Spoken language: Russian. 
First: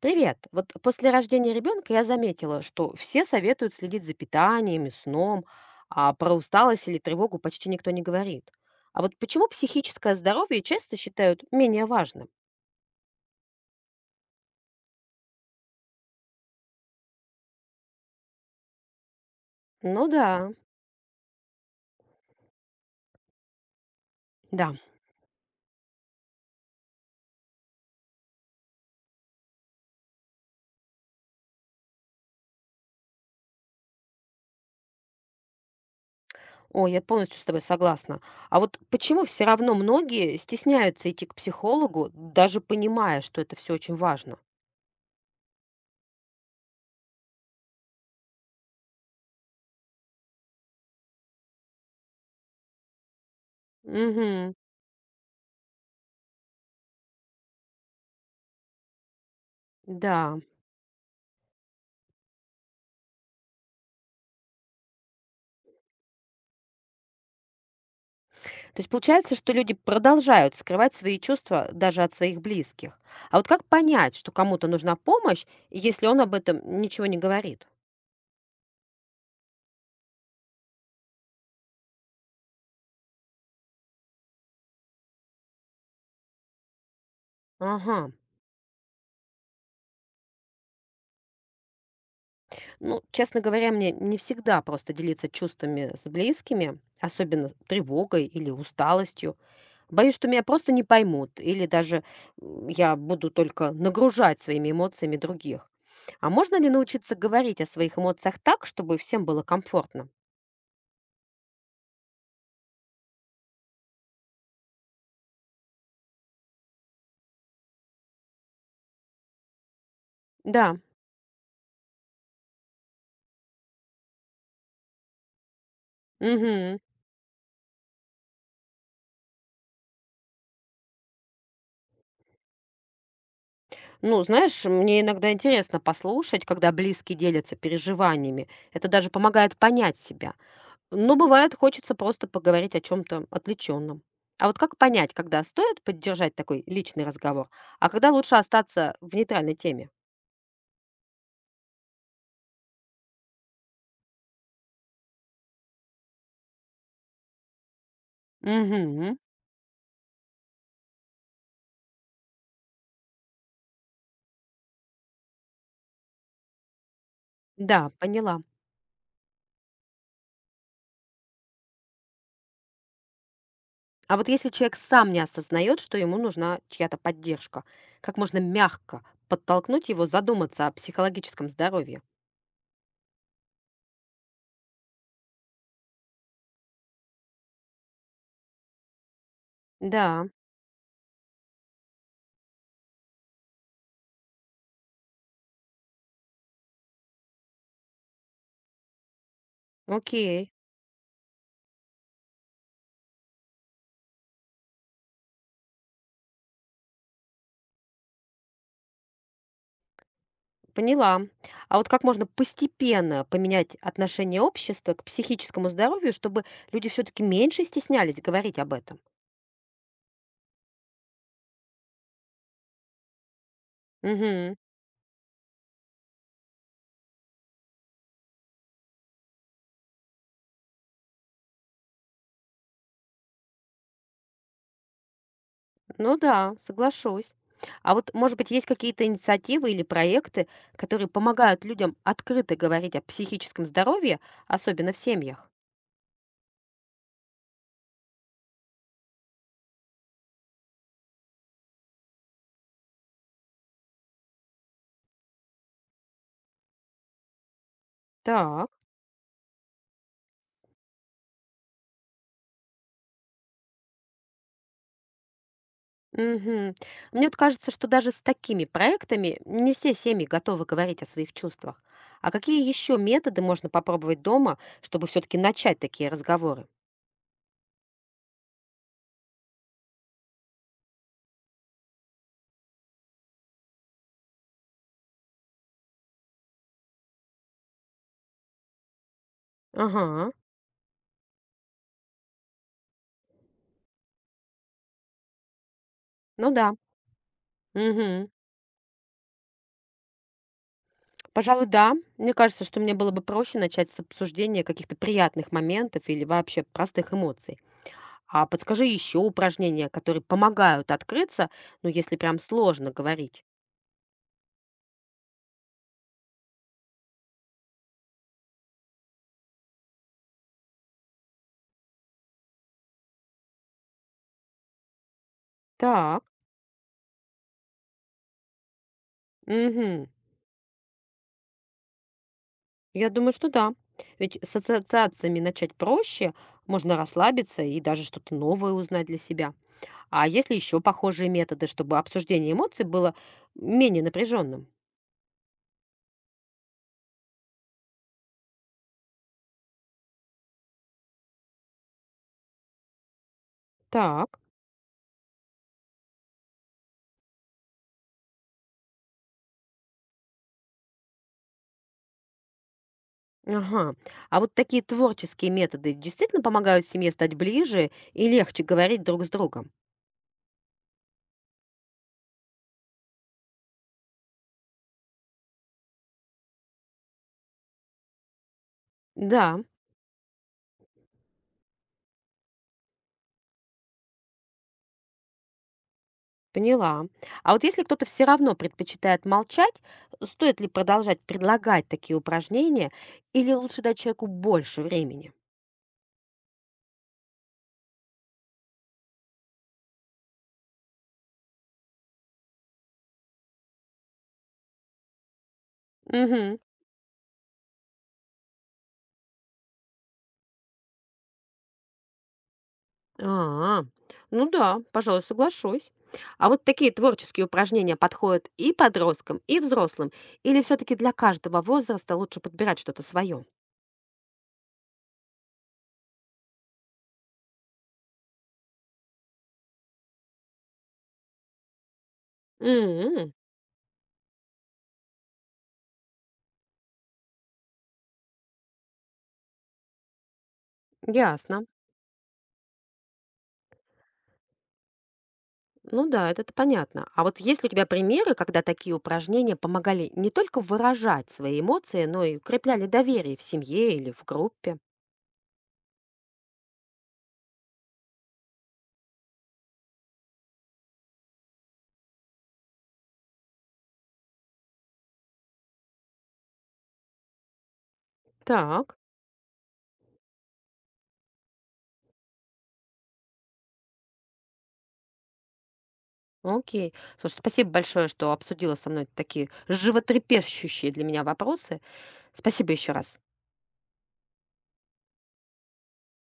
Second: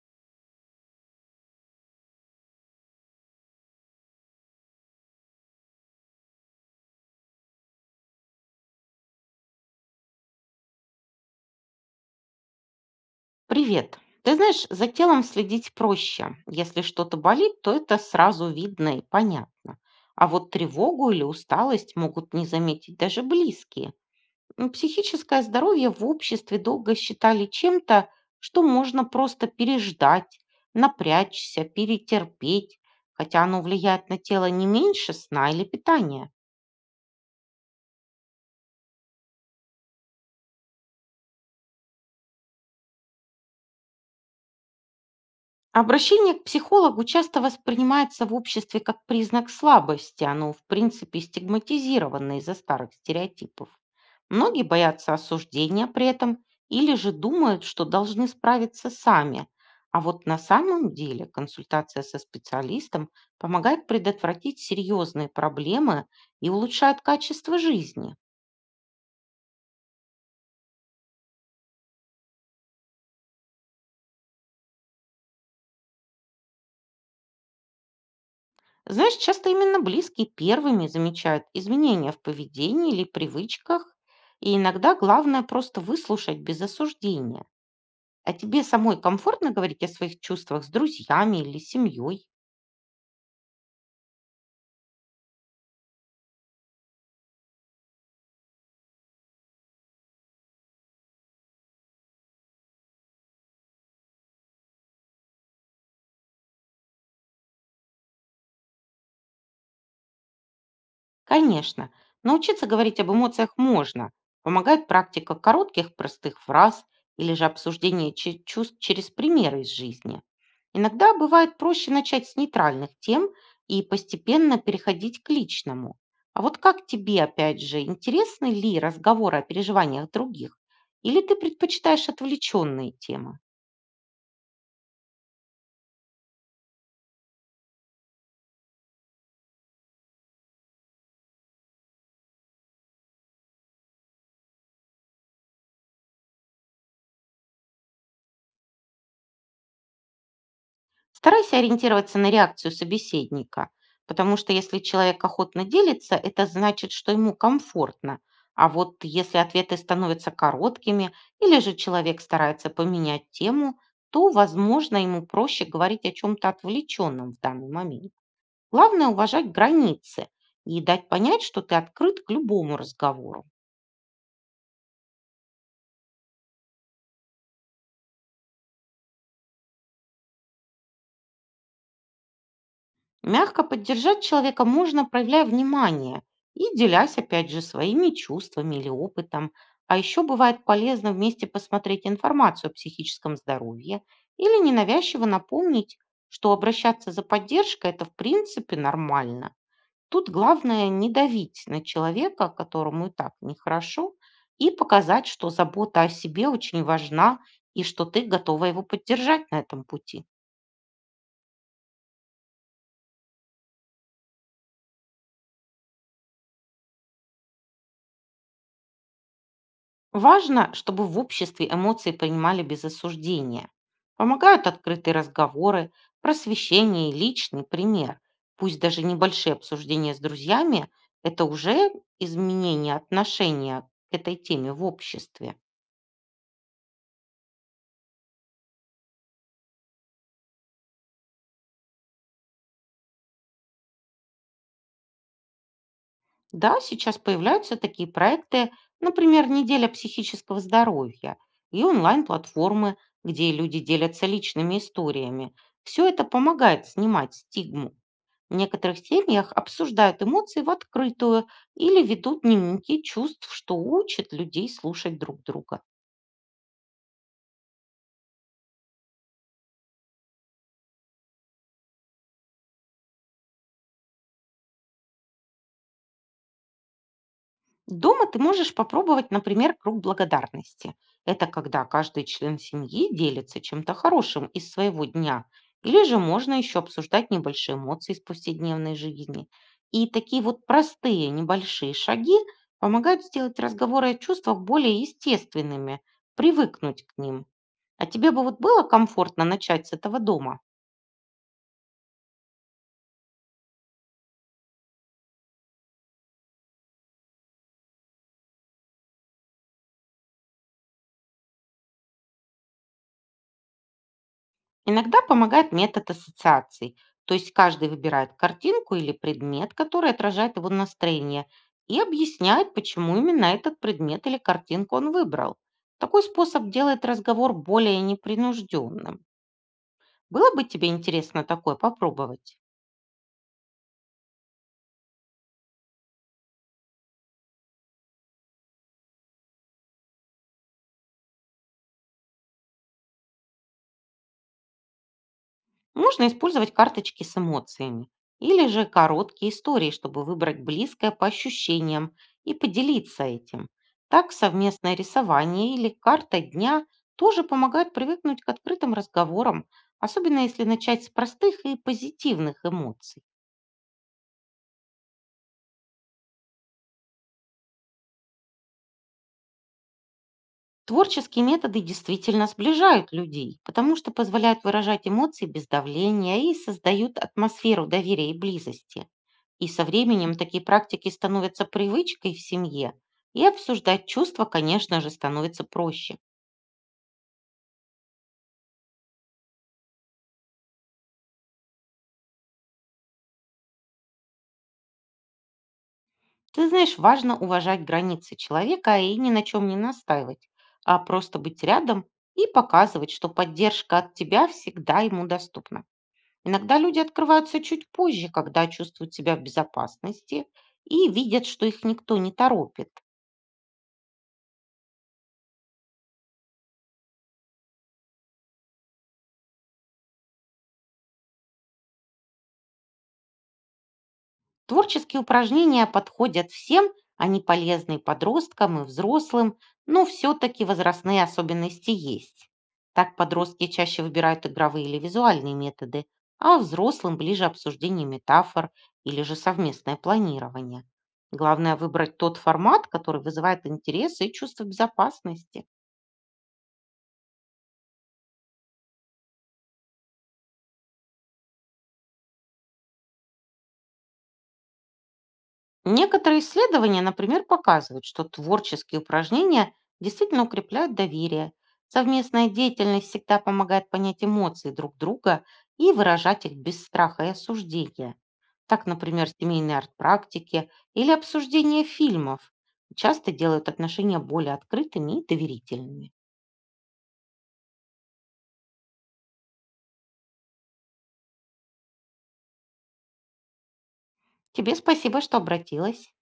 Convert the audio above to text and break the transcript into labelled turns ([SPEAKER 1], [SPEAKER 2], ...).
[SPEAKER 1] Привет. Вот после рождения ребенка я заметила, что все советуют следить за питанием и сном, а про усталость или тревогу почти никто не говорит. А вот почему психическое здоровье часто считают менее важным?
[SPEAKER 2] Привет. Ты знаешь, за телом следить проще. Если что-то болит, то это сразу видно и понятно.
[SPEAKER 1] Ну
[SPEAKER 2] А вот
[SPEAKER 1] да,
[SPEAKER 2] тревогу или усталость могут не заметить даже близкие.
[SPEAKER 1] да.
[SPEAKER 2] Психическое здоровье в обществе долго считали чем-то, что можно просто переждать, напрячься, перетерпеть, хотя оно влияет на тело не меньше сна или питания.
[SPEAKER 1] О, я полностью с тобой согласна. А вот почему все равно многие стесняются идти к психологу, даже понимая, что это все очень важно?
[SPEAKER 2] Обращение к психологу часто воспринимается в обществе как признак слабости. Оно, в принципе, стигматизировано из-за старых стереотипов.
[SPEAKER 1] Угу,
[SPEAKER 2] Многие боятся осуждения при этом или же думают, что должны справиться сами. А вот на
[SPEAKER 1] да.
[SPEAKER 2] самом деле консультация со специалистом помогает предотвратить серьезные проблемы и улучшает качество жизни.
[SPEAKER 1] То есть получается, что люди продолжают скрывать свои чувства даже от своих близких. А вот как понять, что кому-то нужна помощь, если он об этом ничего не говорит?
[SPEAKER 2] Знаешь, часто именно близкие первыми замечают изменения в поведении или привычках, и иногда главное просто выслушать без осуждения.
[SPEAKER 1] Ага.
[SPEAKER 2] А тебе самой комфортно говорить о своих чувствах с друзьями или семьей?
[SPEAKER 1] Ну, честно говоря, мне не всегда просто делиться чувствами с близкими, особенно тревогой или усталостью. Боюсь, что меня просто не поймут, или даже я буду только нагружать своими эмоциями других. А можно ли научиться говорить о своих эмоциях так, чтобы всем было комфортно?
[SPEAKER 2] Конечно, научиться говорить об эмоциях можно. Помогает практика коротких простых фраз или же обсуждение чувств через примеры из жизни.
[SPEAKER 1] Да.
[SPEAKER 2] Иногда бывает проще начать с нейтральных тем и постепенно переходить к личному. А вот
[SPEAKER 1] Мгм.
[SPEAKER 2] как тебе, опять же, интересны ли разговоры о переживаниях других? Или ты предпочитаешь отвлеченные темы?
[SPEAKER 1] Ну, знаешь, мне иногда интересно послушать, когда близкие делятся переживаниями. Это даже помогает понять себя. Но бывает, хочется просто поговорить о чем-то отвлеченном. А вот как понять, когда стоит поддержать такой личный разговор, а когда лучше остаться в нейтральной теме?
[SPEAKER 2] Старайся ориентироваться на реакцию собеседника, потому что если человек охотно делится, это значит, что ему комфортно. А вот
[SPEAKER 1] Угу,
[SPEAKER 2] если ответы становятся короткими или же человек старается поменять тему, то, возможно, ему проще говорить о чем-то отвлеченном в данный
[SPEAKER 1] да,
[SPEAKER 2] момент.
[SPEAKER 1] поняла.
[SPEAKER 2] Главное уважать границы и дать понять, что ты открыт к любому разговору.
[SPEAKER 1] А вот если человек сам не осознает, что ему нужна чья-то поддержка, как можно мягко подтолкнуть его задуматься о психологическом здоровье?
[SPEAKER 2] Мягко поддержать человека можно, проявляя внимание и делясь, опять же, своими чувствами или опытом. А еще
[SPEAKER 1] Да,
[SPEAKER 2] бывает полезно вместе посмотреть информацию о психическом здоровье или ненавязчиво напомнить, что обращаться за поддержкой — это в принципе нормально. Тут
[SPEAKER 1] окей.
[SPEAKER 2] главное не давить на человека, которому и так нехорошо, и показать, что забота о себе очень важна и что ты готова его поддержать на этом пути.
[SPEAKER 1] Поняла. А вот как можно постепенно поменять отношение общества к психическому здоровью, чтобы люди все-таки меньше стеснялись говорить об этом?
[SPEAKER 2] Важно, чтобы в обществе эмоции принимали без осуждения.
[SPEAKER 1] Мгм.
[SPEAKER 2] Помогают открытые разговоры, просвещение и личный пример. Пусть даже небольшие обсуждения с друзьями — это уже изменение отношения к этой теме в обществе.
[SPEAKER 1] Ну да, соглашусь. А вот, может быть, есть какие-то инициативы или проекты, которые помогают людям открыто говорить о психическом здоровье, особенно в семьях?
[SPEAKER 2] Да, сейчас появляются такие проекты, например, «Неделя психического здоровья» и онлайн-платформы, где люди делятся личными историями. Все это помогает снимать стигму. В
[SPEAKER 1] Так.
[SPEAKER 2] некоторых семьях обсуждают эмоции в открытую или ведут дневники чувств, что учат людей слушать друг друга.
[SPEAKER 1] Мгм. Мне вот кажется, что даже с такими проектами не все семьи готовы говорить о своих чувствах. А какие еще методы можно попробовать дома, чтобы все-таки начать такие разговоры?
[SPEAKER 2] Дома ты можешь попробовать, например, круг благодарности. Это когда каждый член семьи делится чем-то хорошим из своего дня. Или же можно еще обсуждать небольшие эмоции из повседневной жизни. И
[SPEAKER 1] Ага,
[SPEAKER 2] такие вот простые небольшие шаги помогают сделать разговоры о чувствах более естественными,
[SPEAKER 1] ну да.
[SPEAKER 2] привыкнуть к ним. А
[SPEAKER 1] Мгм.
[SPEAKER 2] тебе бы вот было комфортно начать с этого дома?
[SPEAKER 1] Пожалуй, да. Мне кажется, что мне было бы проще начать с обсуждения каких-то приятных моментов или вообще простых эмоций. А подскажи еще упражнения, которые помогают открыться, ну если прям сложно говорить.
[SPEAKER 2] Иногда помогает метод ассоциаций, то есть каждый выбирает картинку или предмет, который отражает его настроение, и объясняет, почему именно этот предмет или картинку он выбрал. Такой
[SPEAKER 1] Так.
[SPEAKER 2] способ делает разговор более непринужденным.
[SPEAKER 1] Угу.
[SPEAKER 2] Было бы тебе интересно такое попробовать?
[SPEAKER 1] Я думаю, что да. Ведь с ассоциациями начать проще, можно расслабиться и даже что-то новое узнать для себя. А если еще похожие методы, чтобы обсуждение эмоций было менее напряженным?
[SPEAKER 2] Можно использовать карточки с эмоциями или же короткие истории, чтобы выбрать близкое по ощущениям и поделиться этим. Так
[SPEAKER 1] Так.
[SPEAKER 2] совместное рисование или карта дня тоже помогает привыкнуть к открытым разговорам, особенно если начать с простых и позитивных эмоций.
[SPEAKER 1] Ага. А вот такие творческие методы действительно помогают семье стать ближе и легче говорить друг с другом?
[SPEAKER 2] Творческие методы действительно сближают людей, потому что позволяют выражать эмоции без давления и создают атмосферу доверия и близости.
[SPEAKER 1] Да,
[SPEAKER 2] И со временем такие практики становятся привычкой в семье, и обсуждать чувства, конечно же, становится проще.
[SPEAKER 1] поняла. А вот если кто-то все равно предпочитает молчать, стоит ли продолжать предлагать такие упражнения или лучше дать человеку больше времени?
[SPEAKER 2] Ты знаешь, важно уважать границы человека и ни на чем не настаивать, а просто быть рядом и показывать, что поддержка от тебя всегда ему доступна.
[SPEAKER 1] Мгм.
[SPEAKER 2] Иногда люди открываются чуть позже, когда чувствуют себя в безопасности и видят, что их никто не торопит.
[SPEAKER 1] А, ну да, пожалуй, соглашусь. А вот такие творческие упражнения подходят и подросткам, и взрослым, или все-таки для каждого возраста лучше подбирать что-то свое?
[SPEAKER 2] Творческие упражнения подходят всем, они полезны и подросткам, и взрослым, но все-таки возрастные особенности есть. Так
[SPEAKER 1] М,
[SPEAKER 2] подростки чаще выбирают игровые или визуальные методы, а взрослым ближе обсуждение метафор или же совместное планирование.
[SPEAKER 1] ясно.
[SPEAKER 2] Главное выбрать тот формат, который вызывает интерес и чувство безопасности.
[SPEAKER 1] Ну да, это-то понятно. А вот есть ли у тебя примеры, когда такие упражнения помогали не только выражать свои эмоции, но и укрепляли доверие в семье или в группе?
[SPEAKER 2] Некоторые исследования, например, показывают, что творческие упражнения действительно укрепляют доверие. Совместная деятельность всегда помогает понять эмоции друг друга и выражать их без страха и осуждения. Так,
[SPEAKER 1] Так,
[SPEAKER 2] например, семейные арт-практики или обсуждение фильмов часто делают отношения более открытыми и доверительными.
[SPEAKER 1] окей. Слушай, спасибо большое, что обсудила со мной такие животрепещущие для меня вопросы. Спасибо еще раз.
[SPEAKER 2] Тебе спасибо, что обратилась.